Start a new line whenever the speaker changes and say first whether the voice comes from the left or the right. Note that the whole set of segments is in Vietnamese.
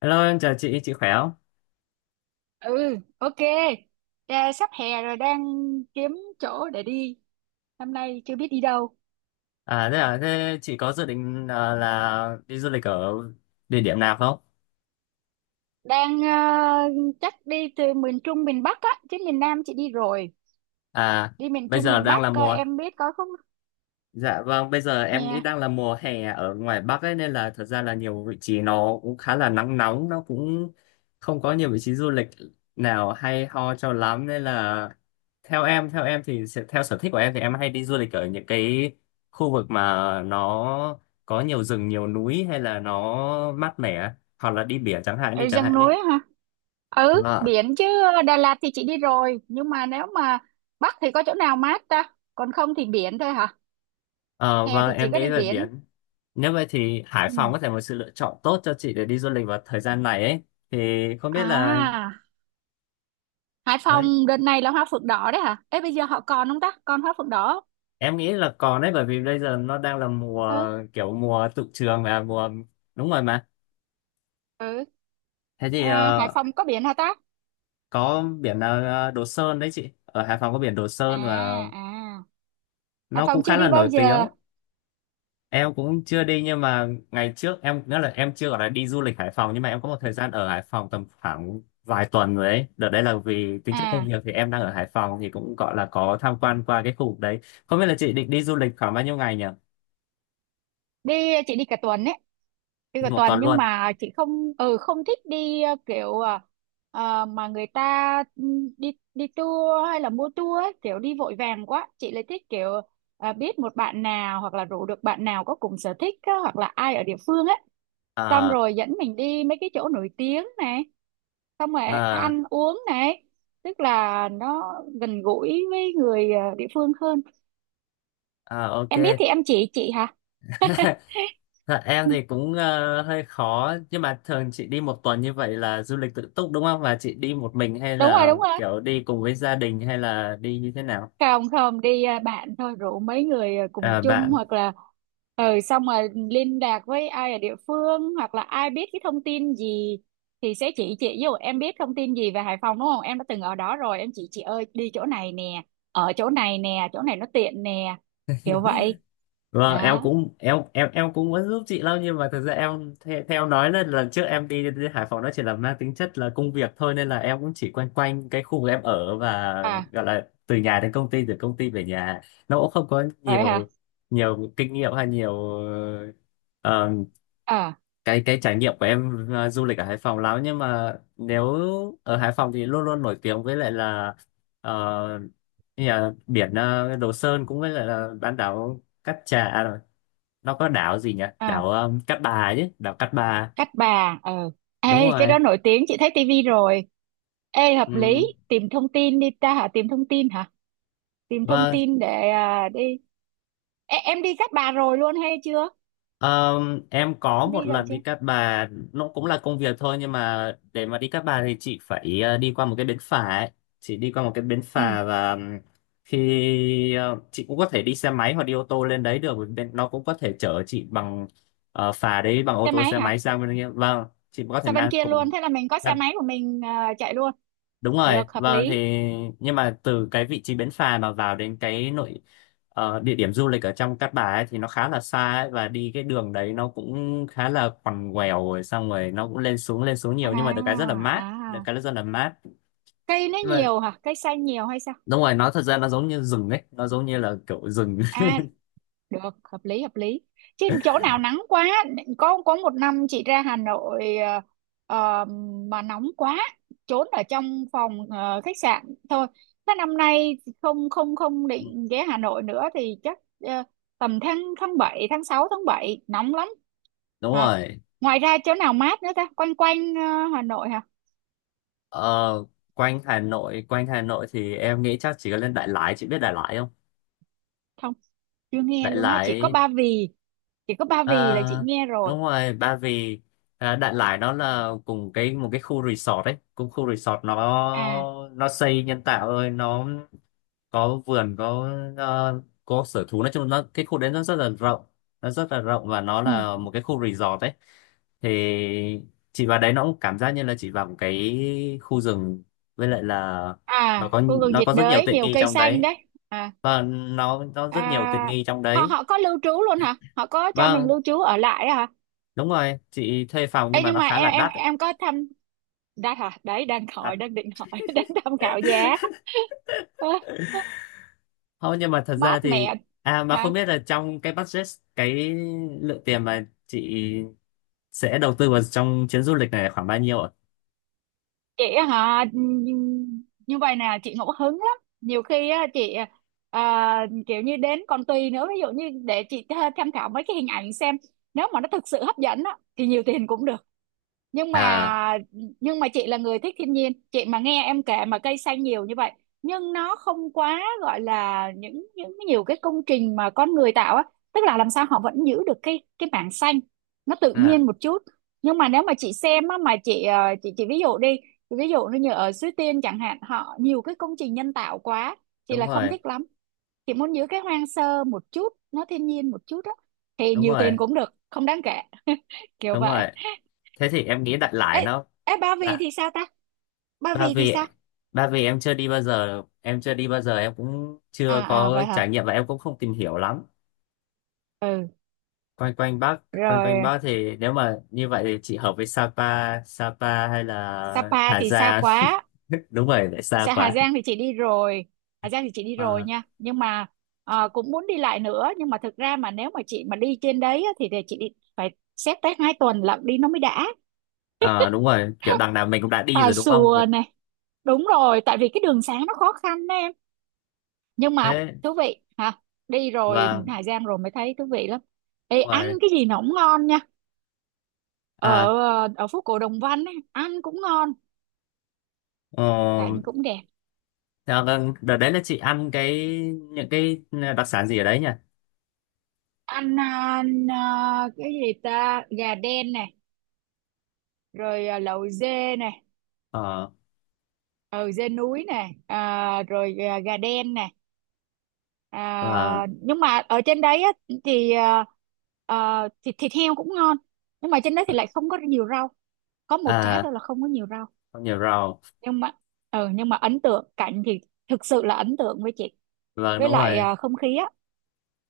left: Hello, em chào chị khỏe không?
right: Ừ, ok. Ra sắp hè rồi, đang kiếm chỗ để đi, năm nay chưa biết đi đâu.
left: Thế chị có dự định là đi du lịch ở địa điểm nào không?
right: Đang chắc đi từ miền Trung miền Bắc á, chứ miền Nam chị đi rồi.
left: À,
right: Đi miền
left: bây
right: Trung
left: giờ
right: miền
left: đang là
right: Bắc coi
left: mùa
right: em biết có không.
left: Dạ, vâng, bây giờ em
right: Hè.
left: nghĩ đang là mùa hè ở ngoài Bắc ấy, nên là thật ra là nhiều vị trí nó cũng khá là nắng nóng, nó cũng không có nhiều vị trí du lịch nào hay ho cho lắm, nên là theo em thì theo sở thích của em thì em hay đi du lịch ở những cái khu vực mà nó có nhiều rừng, nhiều núi, hay là nó mát mẻ, hoặc là đi biển chẳng hạn đi
right: Ở
left: chẳng
right: rừng
left: hạn đi.
right: núi hả? Ừ,
left: Vâng.
right: biển chứ. Đà Lạt thì chị đi rồi, nhưng mà nếu mà Bắc thì có chỗ nào mát ta, còn không thì biển thôi hả?
left: Ờ,
right: Hè
left: vâng,
right: thì chỉ
left: em
right: có đi
left: nghĩ về
right: biển.
left: biển. Nếu vậy thì Hải Phòng
right: Ừ.
left: có thể một sự lựa chọn tốt cho chị để đi du lịch vào thời gian này ấy. Thì không biết là
right: À. Hải
left: đấy,
right: Phòng đợt này là hoa phượng đỏ đấy hả? Ê, bây giờ họ còn không ta, còn hoa phượng đỏ không?
left: em nghĩ là còn đấy, bởi vì bây giờ nó đang là mùa,
right: Ừ.
left: kiểu mùa tụ trường và mùa, đúng rồi mà.
right: Ừ.
left: Thế thì
right: À, Hải
left: ờ,
right: Phòng có biển hả ta?
left: có biển là Đồ Sơn đấy chị. Ở Hải Phòng có biển Đồ
right: À.
left: Sơn và
right: À. Hải
left: nó
right: Phòng
left: cũng
right: chưa
left: khá là
right: đi bao
left: nổi
right: giờ.
left: tiếng. Em cũng chưa đi, nhưng mà ngày trước em nghĩa là em chưa gọi là đi du lịch Hải Phòng, nhưng mà em có một thời gian ở Hải Phòng tầm khoảng vài tuần rồi ấy. Đợt đấy là vì tính chất công
right: À,
left: việc, thì em đang ở Hải Phòng thì cũng gọi là có tham quan qua cái khu vực đấy. Không biết là chị định đi du lịch khoảng bao nhiêu ngày nhỉ?
right: đi, chị đi cả tuần ấy, đi cả
left: Đi một
right: tuần,
left: tuần
right: nhưng
left: luôn
right: mà chị không, ừ không thích đi kiểu mà người ta ừ, đi đi tour hay là mua tour ấy, kiểu đi vội vàng quá. Chị lại thích kiểu biết một bạn nào, hoặc là rủ được bạn nào có cùng sở thích á, hoặc là ai ở địa phương ấy, xong
left: à?
right: rồi dẫn mình đi mấy cái chỗ nổi tiếng này, xong rồi
left: À,
right: ăn uống này, tức là nó gần gũi với người địa phương hơn.
left: à, ok.
right: Em biết thì em chỉ chị hả.
left: Dạ, em thì cũng hơi khó, nhưng mà thường chị đi một tuần như vậy là du lịch tự túc đúng không, và chị đi một mình hay
right: Đúng rồi,
left: là
right: đúng rồi.
left: kiểu đi cùng với gia đình hay là đi như thế nào?
right: Còng không đi à, bạn thôi, rủ mấy người à, cùng
left: À,
right: chung
left: bạn.
right: hoặc là ừ, xong rồi liên lạc với ai ở địa phương, hoặc là ai biết cái thông tin gì thì sẽ chỉ chị. Ví dụ em biết thông tin gì về Hải Phòng đúng không, em đã từng ở đó rồi, em chỉ chị ơi đi chỗ này nè, ở chỗ này nè, chỗ này nó tiện nè, kiểu vậy
left: Vâng, em
right: đó.
left: cũng em cũng muốn giúp chị lắm, nhưng mà thực ra em theo em nói là lần trước em đến Hải Phòng nó chỉ là mang tính chất là công việc thôi, nên là em cũng chỉ quanh quanh cái khu vực em ở, và
right: À
left: gọi là từ nhà đến công ty, từ công ty về nhà, nó cũng không có
right: vậy hả.
left: nhiều, nhiều kinh nghiệm hay ờ,
right: Ờ.
left: cái trải nghiệm của em du lịch ở Hải Phòng lắm, nhưng mà nếu ở Hải Phòng thì luôn luôn nổi tiếng với lại là, ờ, như là biển Đồ Sơn, cũng với lại là bán đảo Cát Trà, nó có đảo gì nhỉ,
right: À,
left: đảo Cát Bà, chứ đảo Cát Bà,
right: cắt Bà ờ.
left: đúng
right: Ê, cái
left: rồi.
right: đó nổi tiếng, chị thấy tivi rồi. Ê hợp
left: Ừ.
right: lý, tìm thông tin đi ta hả, tìm thông tin hả, tìm thông
left: Vâng.
right: tin để à, đi. Ê, em đi Cát Bà rồi luôn hay chưa?
left: Em có
right: Em
left: một
right: đi rồi
left: lần
right: chưa?
left: đi Cát Bà, nó cũng là công việc thôi, nhưng mà để mà đi Cát Bà thì chị phải đi qua một cái bến phà ấy. Chị đi qua một cái bến
right: Ừ.
left: phà và chị cũng có thể đi xe máy hoặc đi ô tô lên đấy được, bởi vì nó cũng có thể chở chị bằng phà đấy, bằng ô
right: Xe
left: tô,
right: máy
left: xe máy
right: hả?
left: sang bên kia, vâng. Chị có thể
right: Sao bên
left: mang
right: kia luôn,
left: cùng.
right: thế là mình có xe máy của mình à, chạy luôn
left: Đúng rồi,
right: được, hợp
left: vâng, thì
right: lý.
left: nhưng mà từ cái vị trí bến phà mà vào đến cái nội, địa điểm du lịch ở trong Cát Bà ấy, thì nó khá là xa ấy, và đi cái đường đấy nó cũng khá là quằn quèo, rồi xong rồi nó cũng lên xuống nhiều, nhưng mà được cái rất là
right: À
left: mát,
right: à.
left: được cái rất là mát.
right: Cây nó
left: Nhưng mà
right: nhiều hả, cây xanh nhiều hay sao?
left: đúng rồi, nó thật ra nó giống như rừng ấy, nó giống như là kiểu rừng.
right: À được, hợp lý hợp lý. Chứ chỗ nào nắng quá. Có một năm chị ra Hà Nội ờ, mà nóng quá, trốn ở trong phòng khách sạn thôi. Thế năm nay không không không định ghé Hà Nội nữa thì chắc ờ, tầm tháng, tháng bảy, tháng 6 tháng 7 nóng lắm.
left: Đúng
right: Hả?
left: rồi.
right: Ngoài ra chỗ nào mát nữa ta, quanh quanh Hà Nội hả?
left: Ờ, quanh Hà Nội thì em nghĩ chắc chỉ có lên Đại Lải, chị biết Đại Lải không?
right: Không, chưa nghe
left: Đại
right: luôn á, chỉ có
left: Lải.
right: Ba Vì, chỉ có Ba Vì là chị
left: À,
right: nghe rồi.
left: đúng rồi Ba Vì. Đại Lải nó là cùng cái một cái khu resort ấy, cùng khu resort. nó
right: À.
left: nó xây nhân tạo thôi, nó có vườn, có ờ, có sở thú, nói chung nó cái khu đấy nó rất là rộng, nó rất là rộng và nó
right: Ừ.
left: là một cái khu resort ấy. Thì chị vào đấy nó cũng cảm giác như là chị vào một cái khu rừng, với lại là nó
right: À,
left: có,
right: khu vực
left: nó
right: nhiệt
left: có rất nhiều
right: đới
left: tiện
right: nhiều
left: nghi
right: cây
left: trong
right: xanh
left: đấy,
right: đấy. À.
left: và nó rất nhiều tiện
right: À,
left: nghi trong
right: họ
left: đấy.
right: họ có lưu trú luôn hả, họ có cho mình
left: Vâng,
right: lưu trú ở lại á hả?
left: đúng rồi, chị thuê phòng, nhưng
right: Ê,
left: mà
right: nhưng
left: nó
right: mà
left: khá là đắt đấy.
right: em có thăm, đã hả, đấy đang hỏi,
left: À,
right: đang định hỏi đang tham khảo giá. Ơ,
left: thôi nhưng mà thật ra
right: mát
left: thì,
right: mẹ.
left: à mà không
right: Hả?
left: biết là trong cái budget, cái lượng tiền mà chị sẽ đầu tư vào trong chuyến du lịch này là khoảng bao nhiêu ạ?
right: Chị á hả, như vậy nè, chị ngẫu hứng lắm, nhiều khi á chị à, kiểu như đến còn tùy nữa, ví dụ như để chị tha- tham khảo mấy cái hình ảnh xem, nếu mà nó thực sự hấp dẫn á thì nhiều tiền cũng được. Nhưng
left: À,
right: mà, nhưng mà chị là người thích thiên nhiên, chị mà nghe em kể mà cây xanh nhiều như vậy, nhưng nó không quá gọi là những nhiều cái công trình mà con người tạo á, tức là làm sao họ vẫn giữ được cái mảng xanh, nó tự
left: à,
right: nhiên một chút. Nhưng mà nếu mà chị xem á, mà chị chị ví dụ đi, chị ví dụ như ở Suối Tiên chẳng hạn, họ nhiều cái công trình nhân tạo quá, chị
left: đúng
right: là không
left: rồi,
right: thích lắm. Chị muốn giữ cái hoang sơ một chút, nó thiên nhiên một chút á, thì
left: đúng
right: nhiều tiền
left: rồi,
right: cũng được, không đáng kể. Kiểu
left: đúng
right: vậy.
left: rồi. Thế thì em nghĩ đại loại
right: Ê,
left: nó.
right: ê Ba Vì thì
left: Dạ.
right: sao ta? Ba
left: ba
right: Vì thì
left: vì
right: sao?
left: ba vì em chưa đi bao giờ, em chưa đi bao giờ, em cũng chưa
right: À à
left: có
right: vậy hả?
left: trải nghiệm và em cũng không tìm hiểu lắm.
right: Ừ,
left: quanh quanh Bắc quanh quanh
right: rồi.
left: Bắc thì nếu mà như vậy thì chị hợp với Sapa, Sapa hay là
right: Sapa
left: Hà
right: thì xa
left: Giang.
right: quá.
left: Đúng rồi, lại xa
right: Sa- Hà
left: quá.
right: Giang thì chị đi rồi. Hà Giang thì chị đi rồi
left: Ờ,
right: nha. Nhưng mà cũng muốn đi lại nữa, nhưng mà thực ra mà nếu mà chị mà đi trên đấy á, thì để chị đi phải xét tới hai tuần lận đi nó mới đã.
left: ờ, đúng rồi, kiểu đằng nào mình cũng đã đi
right: Tà
left: rồi đúng không vậy.
right: xùa này. Đúng rồi, tại vì cái đường xá nó khó khăn đó em. Nhưng mà
left: Thế
right: thú vị hả? Đi rồi
left: và
right: Hà Giang rồi mới thấy thú vị lắm. Ê,
left: đúng
right: ăn
left: rồi,
right: cái gì nó cũng ngon nha.
left: à,
right: Ở, ở phố cổ Đồng Văn ấy, ăn cũng ngon,
left: ờ,
right: cảnh cũng đẹp.
left: theo vâng, đợt đấy là chị ăn cái những cái đặc sản gì ở đấy nhỉ?
right: Ăn, à, à, cái gì ta, gà đen này, rồi à, lẩu dê này,
left: Ờ.
right: ừ, dê núi này, à, rồi à, gà đen này,
left: Và
right: à, nhưng mà ở trên đấy á, thì à, à, thịt thịt heo cũng ngon, nhưng mà trên đấy thì lại không có nhiều rau, có một cái
left: à,
right: thôi là không có nhiều rau.
left: không nhiều rau.
right: Nhưng mà ừ, nhưng mà ấn tượng cảnh thì thực sự là ấn tượng với chị,
left: Vâng,
right: với
left: đúng
right: lại
left: rồi.
right: à, không khí á,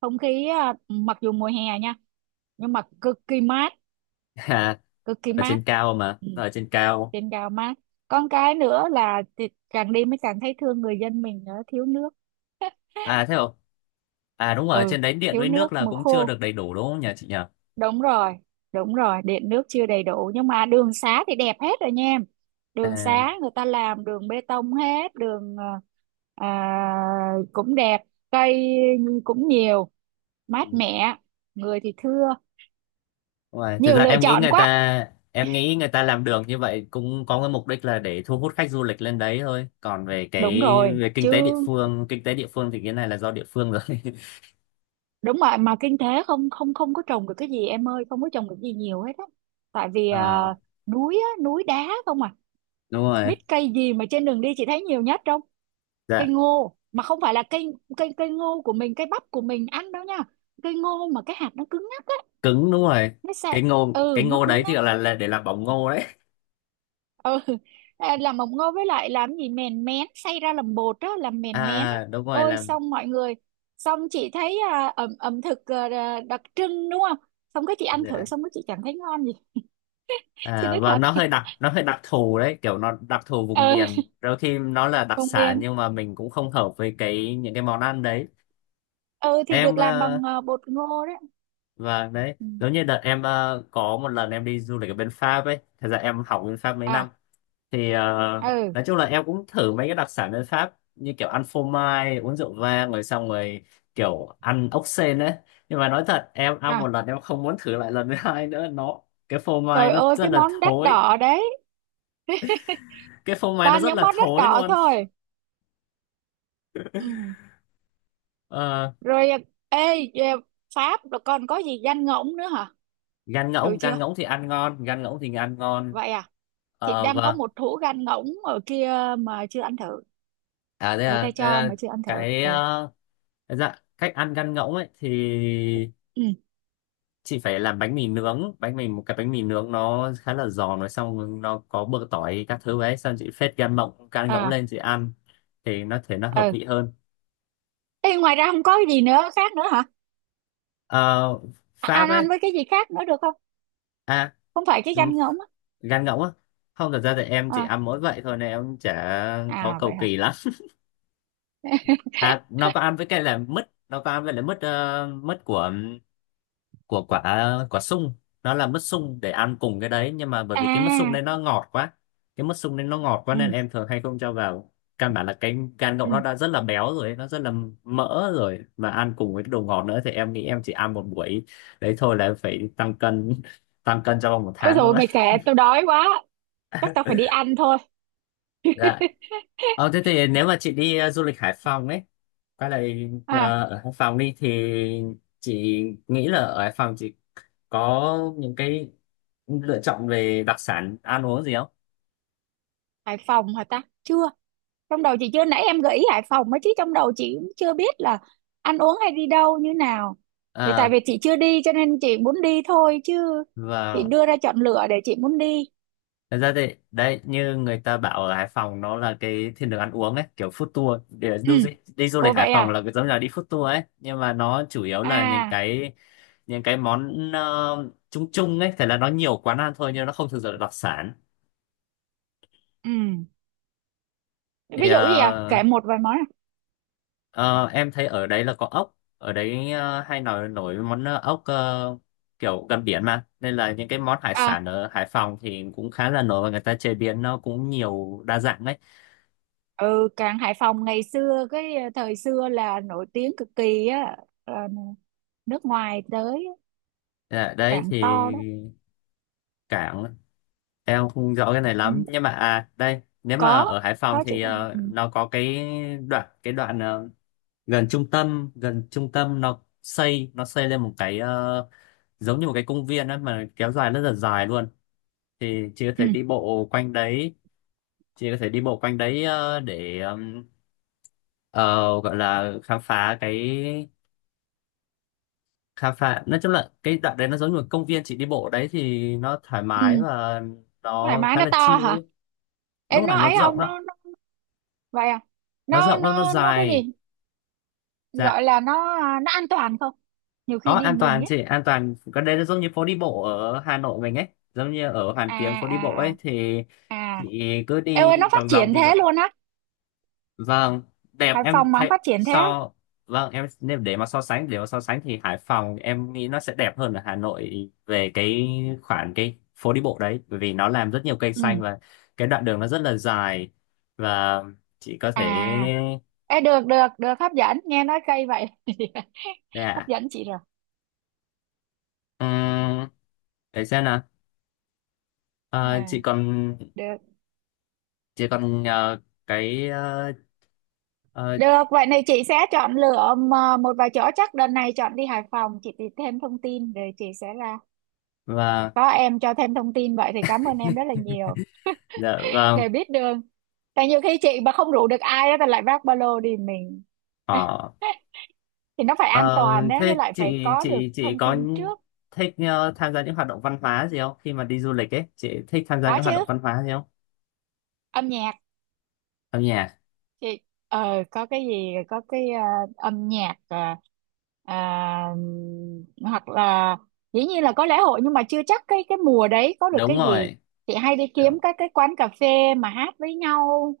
right: không khí à, mặc dù mùa hè nha nhưng mà cực kỳ mát,
left: À,
right: cực kỳ
left: ở
right: mát.
left: trên cao mà,
right: Ừ,
left: ở trên cao.
right: trên cao mát. Con cái nữa là, thì càng đi mới càng thấy thương người dân mình, nữa thiếu nước.
left: À thế không, à đúng rồi ở
right: Ừ,
left: trên đấy điện
right: thiếu
left: với
right: nước
left: nước là
right: mùa
left: cũng chưa
right: khô.
left: được đầy đủ đúng không nhỉ, chị nhỉ?
right: Đúng rồi, đúng rồi, điện nước chưa đầy đủ, nhưng mà đường xá thì đẹp hết rồi nha em. Đường
left: À,
right: xá người ta làm đường bê tông hết đường à, à, cũng đẹp, cây cũng nhiều,
left: ừ.
right: mát mẻ, người thì thưa.
left: Đúng rồi. Thực
right: Nhiều
left: ra
right: lựa
left: em nghĩ
right: chọn
left: người
right: quá.
left: ta, em nghĩ người ta làm đường như vậy cũng có cái mục đích là để thu hút khách du lịch lên đấy thôi. Còn về cái,
right: Đúng rồi
left: về kinh
right: chứ.
left: tế địa phương, kinh tế địa phương thì cái này là do địa phương rồi.
right: Đúng rồi, mà kinh tế không không không có trồng được cái gì em ơi, không có trồng được gì nhiều hết á, tại vì à,
left: Ờ,
right: núi á, núi đá không à.
left: đúng rồi.
right: Biết cây gì mà trên đường đi chị thấy nhiều nhất không? Cây
left: Dạ,
right: ngô, mà không phải là cây cây cây ngô của mình, cây bắp của mình ăn đâu nha, cây ngô mà cái hạt nó cứng ngắc á.
left: cứng đúng rồi.
right: Nó sẽ
left: Cái ngô
right: ừ,
left: cái
right: nó
left: ngô
right: cứng
left: đấy thì
right: ngắc.
left: gọi là để làm bỏng ngô đấy.
right: Ừ. À, làm mộc ngô với lại làm gì, mèn mén, xay ra làm bột á, làm mèn mén á.
left: À đúng rồi
right: Ôi,
left: làm.
right: xong mọi người, xong chị thấy à, ẩm ẩm thực à, đặc trưng đúng không, xong cái chị ăn thử
left: Dạ.
right: xong cái chị chẳng thấy ngon gì. Chị
left: À,
right: nói
left: và
right: thật.
left: nó hơi đặc, nó hơi đặc thù đấy, kiểu nó đặc thù vùng
right: Ừ,
left: miền. Đôi khi nó là đặc
right: vùng
left: sản
right: miền.
left: nhưng mà mình cũng không hợp với cái những cái món ăn đấy.
right: Ừ, thì
left: Em
right: được làm
left: ờ,
right: bằng à, bột ngô đấy.
left: và đấy
right: Ừ.
left: giống như đợt em có một lần em đi du lịch ở bên Pháp ấy, thật ra em học bên Pháp mấy
right: À.
left: năm. thì ờ,
right: Ừ.
left: nói chung là em cũng thử mấy cái đặc sản bên Pháp, như kiểu ăn phô mai, uống rượu vang, rồi xong rồi kiểu ăn ốc sên ấy, nhưng mà nói thật em ăn một
right: À.
left: lần em không muốn thử lại lần thứ hai nữa. Nó, cái phô mai
right: Trời
left: nó
right: ơi,
left: rất
right: cái
left: là
right: món đắt
left: thối
right: đỏ đấy,
left: cái phô mai nó
right: toàn
left: rất
right: những
left: là
right: món đắt
left: thối
right: đỏ
left: luôn.
right: thôi. Ừ.
left: Ờ,
right: Rồi à, ê, à, Pháp rồi còn có gì, danh ngỗng nữa hả?
left: gan
right: Thử
left: ngỗng
right: chưa?
left: gan ngỗng thì ăn ngon, gan ngỗng thì ăn ngon.
right: Vậy à. Chị
left: Ờ,
right: đang có
left: vâng.
right: một hũ gan ngỗng ở kia mà chưa ăn thử,
left: À thế
right: người ta
left: à, thế
right: cho
left: là
right: mà chưa ăn thử.
left: cái
right: Ừ.
left: ờ, Dạ, cách ăn gan ngỗng ấy thì
right: Ừ.
left: chị phải làm bánh mì nướng, bánh mì một cái bánh mì nướng nó khá là giòn, rồi xong nó có bơ tỏi các thứ ấy, xong chị phết gan mộng gan ngỗng
right: À.
left: lên chị ăn thì nó thể nó hợp
right: Ừ.
left: vị hơn.
right: Ê, ngoài ra không có cái gì nữa khác nữa hả?
left: Ờ,
right: À,
left: Pháp
right: ăn,
left: ấy,
right: ăn với cái gì khác nữa được không?
left: à
right: Không phải cái
left: ừ,
right: gan ngỗng á.
left: gan ngỗng á, không thật ra thì em chỉ
right: À.
left: ăn mỗi vậy thôi nên em chả có
right: À vậy
left: cầu
right: hả.
left: kỳ lắm. À nó có ăn với cái là mứt, nó có ăn với lại mứt của quả, quả sung, nó là mứt sung để ăn cùng cái đấy. Nhưng mà bởi vì cái mứt sung đấy
right: À.
left: nó ngọt quá cái mứt sung đấy nó ngọt quá nên
right: Ừ.
left: em thường hay không cho vào. Căn bản là cái gan ngỗng
right: Ừ.
left: nó đã rất là béo rồi ấy, nó rất là mỡ rồi, mà ăn cùng với cái đồ ngọt nữa thì em nghĩ em chỉ ăn một buổi đấy thôi là em phải tăng cân, tăng cân trong vòng một
right: Ôi
left: tháng thôi
right: rồi
left: mà.
right: mày kể tôi đói quá, chắc tao phải đi ăn thôi.
left: Dạ. Thế thì nếu mà chị đi du lịch Hải Phòng ấy, quay lại
right: À,
left: ở Hải Phòng đi, thì chị nghĩ là ở Hải Phòng chị có những cái lựa chọn về đặc sản ăn uống gì không?
right: Hải Phòng hả ta, chưa, trong đầu chị chưa, nãy em gợi ý Hải Phòng ấy chứ trong đầu chị cũng chưa biết là ăn uống hay đi đâu như nào. Thì tại
left: À,
right: vì chị chưa đi cho nên chị muốn đi thôi, chứ chị
left: và
right: đưa ra chọn lựa để chị muốn đi.
left: thật ra thì đấy, như người ta bảo ở Hải Phòng nó là cái thiên đường ăn uống ấy, kiểu food tour, để
right: Ừ.
left: đi du
right: Ồ
left: lịch Hải
right: vậy
left: Phòng
right: à.
left: là giống như là đi food tour ấy, nhưng mà nó chủ yếu là những
right: À.
left: cái, những cái món chung chung ấy, thế là nó nhiều quán ăn thôi nhưng nó không thực sự là đặc sản.
right: Ừ.
left: thì
right: ví dụ gì à,
left: ờ,
right: kể một vài món à.
left: Ờ, em thấy ở đấy là có ốc ở đấy, hay nổi nổi món ốc, kiểu gần biển mà, nên là những cái món hải
right: À,
left: sản ở Hải Phòng thì cũng khá là nổi và người ta chế biến nó cũng nhiều đa dạng đấy.
right: ừ, cảng Hải Phòng ngày xưa cái thời xưa là nổi tiếng cực kỳ á, là nước ngoài tới á,
left: Dạ, đấy
right: cảng
left: thì
right: to đó.
left: cảng em không rõ cái này
right: Ừ.
left: lắm, nhưng mà à đây nếu mà
right: có
left: ở Hải Phòng
right: có chị
left: thì
right: có. Ừ.
left: nó có cái đoạn gần trung tâm, nó xây lên một cái, giống như một cái công viên ấy mà kéo dài rất là dài luôn, thì chị có
right: Ừ.
left: thể đi bộ quanh đấy. Chị có thể đi bộ quanh đấy để ờ, gọi là khám phá, nói chung là cái đoạn đấy nó giống như một công viên, chị đi bộ ở đấy thì nó thoải mái
right: Ừ.
left: và
right: Thoải
left: nó
right: mái,
left: khá
right: nó
left: là
right: to
left: chill
right: hả,
left: ấy. Lúc
right: em
left: mà
right: nói
left: nó
right: ấy
left: rộng
right: không,
left: lắm,
right: nó vậy à,
left: nó rộng lắm nó
right: nó cái
left: dài.
right: gì
left: Dạ,
right: gọi là, nó à, nó an toàn không, nhiều
left: có
right: khi đi
left: an
right: mình
left: toàn
right: ấy.
left: chị, an toàn. Cái đấy nó giống như phố đi bộ ở Hà Nội mình ấy, giống như ở Hoàn
right: À
left: Kiếm phố đi
right: à
left: bộ ấy,
right: à
left: thì
right: à.
left: chị cứ
right: Em ơi,
left: đi
right: nó phát
left: vòng vòng
right: triển
left: như vậy.
right: thế luôn á?
left: Vâng, đẹp
right: Hải
left: em
right: Phòng mà không
left: thấy
right: phát triển thế á?
left: so, vâng em nếu để mà so sánh thì Hải Phòng em nghĩ nó sẽ đẹp hơn ở Hà Nội về cái khoản cái phố đi bộ đấy, bởi vì nó làm rất nhiều cây xanh
right: Ừ.
left: và cái đoạn đường nó rất là dài, và chị có
right: À.
left: thể.
right: Ê, được được được, hấp dẫn nghe, nói cây vậy hấp
left: Dạ.
right: dẫn chị rồi.
left: um, để xem nào. Ờ, chị
right: À
left: còn,
right: được
left: chị còn nhờ cái, ờ,
right: được, vậy này chị sẽ chọn lựa, mà một vài chỗ chắc đợt này chọn đi Hải Phòng, chị tìm thêm thông tin rồi chị sẽ là
left: và
right: có em cho thêm thông tin vậy thì cảm ơn em rất là nhiều.
left: dạ vâng.
right: Để biết đường, tại nhiều khi chị mà không rủ được ai á thì lại vác ba lô đi mình.
left: Ờ,
right: Thì nó phải an toàn
left: Ờ,
right: á, với
left: thế
right: lại phải
left: chị
right: có được
left: chị chị
right: thông
left: có
right: tin trước.
left: thích tham gia những hoạt động văn hóa gì không? Khi mà đi du lịch ấy, chị thích tham gia
right: Có
left: những hoạt động
right: chứ,
left: văn hóa gì không?
right: âm nhạc.
left: Âm nhạc.
right: Chị có cái gì có cái âm nhạc ờ, à, hoặc là, dĩ nhiên là có lễ hội nhưng mà chưa chắc cái mùa đấy có được
left: Đúng
right: cái gì.
left: rồi.
right: Chị hay đi
left: Đúng,
right: kiếm các cái quán cà phê mà hát với nhau,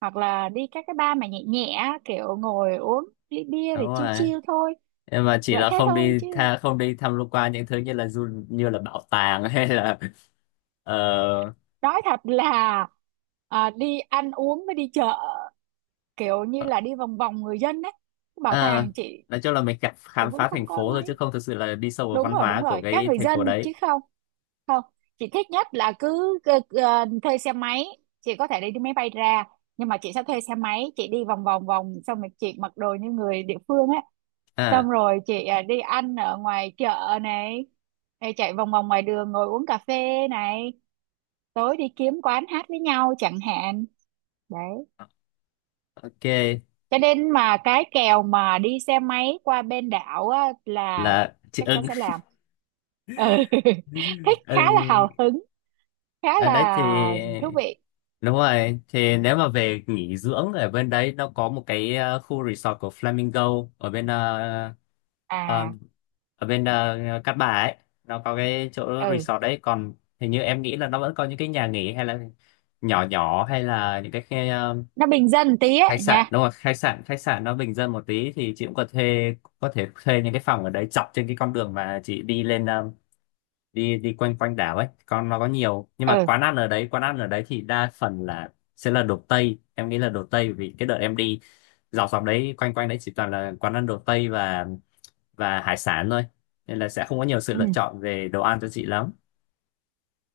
right: hoặc là đi các cái bar mà nhẹ nhẹ, kiểu ngồi uống ly bia
left: đúng
right: để chill
left: rồi.
right: chill thôi.
left: Nhưng mà chỉ
right: Loại
left: là
right: thế thôi chứ.
left: không đi tham quan những thứ như là bảo tàng hay là ờ,
right: Nói thật là à, đi ăn uống với đi chợ, kiểu như là đi vòng vòng người dân đấy, cái bảo
left: à,
right: tàng chị
left: nói chung là mình cảm
right: thì
left: khám
right: vẫn
left: phá
right: không
left: thành
right: coi
left: phố thôi, chứ
right: mấy.
left: không thực sự là đi sâu vào
right: Đúng
left: văn
right: rồi đúng
left: hóa của
right: rồi, các
left: cái
right: người
left: thành phố
right: dân
left: đấy.
right: chứ không, không. Chị thích nhất là cứ thuê xe máy, chị có thể đi đi máy bay ra, nhưng mà chị sẽ thuê xe máy, chị đi vòng vòng vòng, xong rồi chị mặc đồ như người địa phương á,
left: À,
right: xong rồi chị à, đi ăn ở ngoài chợ này, hay chạy vòng vòng ngoài đường ngồi uống cà phê này, tối đi kiếm quán hát với nhau chẳng hạn. Đấy,
left: ok
right: cho nên mà cái kèo mà đi xe máy qua bên đảo á, là
left: là chị
right: chắc chắn
left: ưng.
right: sẽ làm. Ừ. Thích, khá là
left: Ưng.
right: hào hứng, khá
left: À, đấy thì
right: là thú vị.
left: đúng rồi, thì nếu mà về nghỉ dưỡng ở bên đấy, nó có một cái, khu resort của Flamingo ở bên, ờ,
right: À.
left: ở bên, Cát Bà ấy, nó có cái chỗ
right: Ừ.
left: resort đấy. Còn hình như em nghĩ là nó vẫn có những cái nhà nghỉ hay là nhỏ nhỏ, hay là những cái
right: Nó bình dân tí á
left: khách sạn,
right: nha.
left: đúng rồi khách sạn, khách sạn nó bình dân một tí, thì chị cũng có thuê có thể thuê những cái phòng ở đấy dọc trên cái con đường mà chị đi lên, đi đi quanh quanh đảo ấy, con nó có nhiều, nhưng mà
right: Ừ.
left: quán ăn ở đấy thì đa phần là sẽ là đồ Tây, em nghĩ là đồ Tây, vì cái đợt em đi dọc dọc đấy quanh quanh đấy chỉ toàn là quán ăn đồ Tây và hải sản thôi, nên là sẽ không có nhiều sự
right: Ừ,
left: lựa chọn về đồ ăn cho chị lắm.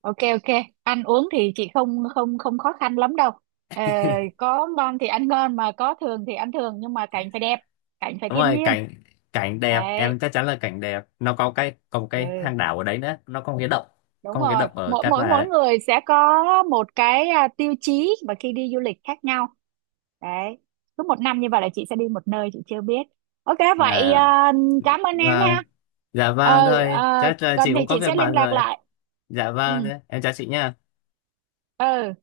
right: ok ok, ăn uống thì chị không không không khó khăn lắm đâu. Ờ, có ngon thì ăn ngon, mà có thường thì ăn thường, nhưng mà cảnh phải đẹp, cảnh phải
left: Đúng
right: thiên
left: rồi
right: nhiên.
left: cảnh, cảnh đẹp, em
right: Đấy.
left: chắc chắn là cảnh đẹp. Nó có cái, có một cái
right: Ừ.
left: hang đảo ở đấy nữa, nó có một cái động,
right: Đúng
left: có một cái
right: rồi,
left: động ở
right: mỗi
left: Cát
right: mỗi
left: Bà
right: mỗi
left: đấy.
right: người sẽ có một cái à, tiêu chí và khi đi du lịch khác nhau. Đấy, cứ một năm như vậy là chị sẽ đi một nơi chị chưa biết. Ok, vậy
left: À,
right: à, cảm ơn em
left: và
right: ha.
left: dạ vâng,
right: Ừ,
left: thôi
right: à,
left: chắc là chị
right: cần thì
left: cũng có
right: chị
left: việc
right: sẽ liên
left: bận
right: lạc
left: rồi.
right: lại.
left: Dạ vâng,
right: Ừ,
left: em chào chị nha.
right: ừ.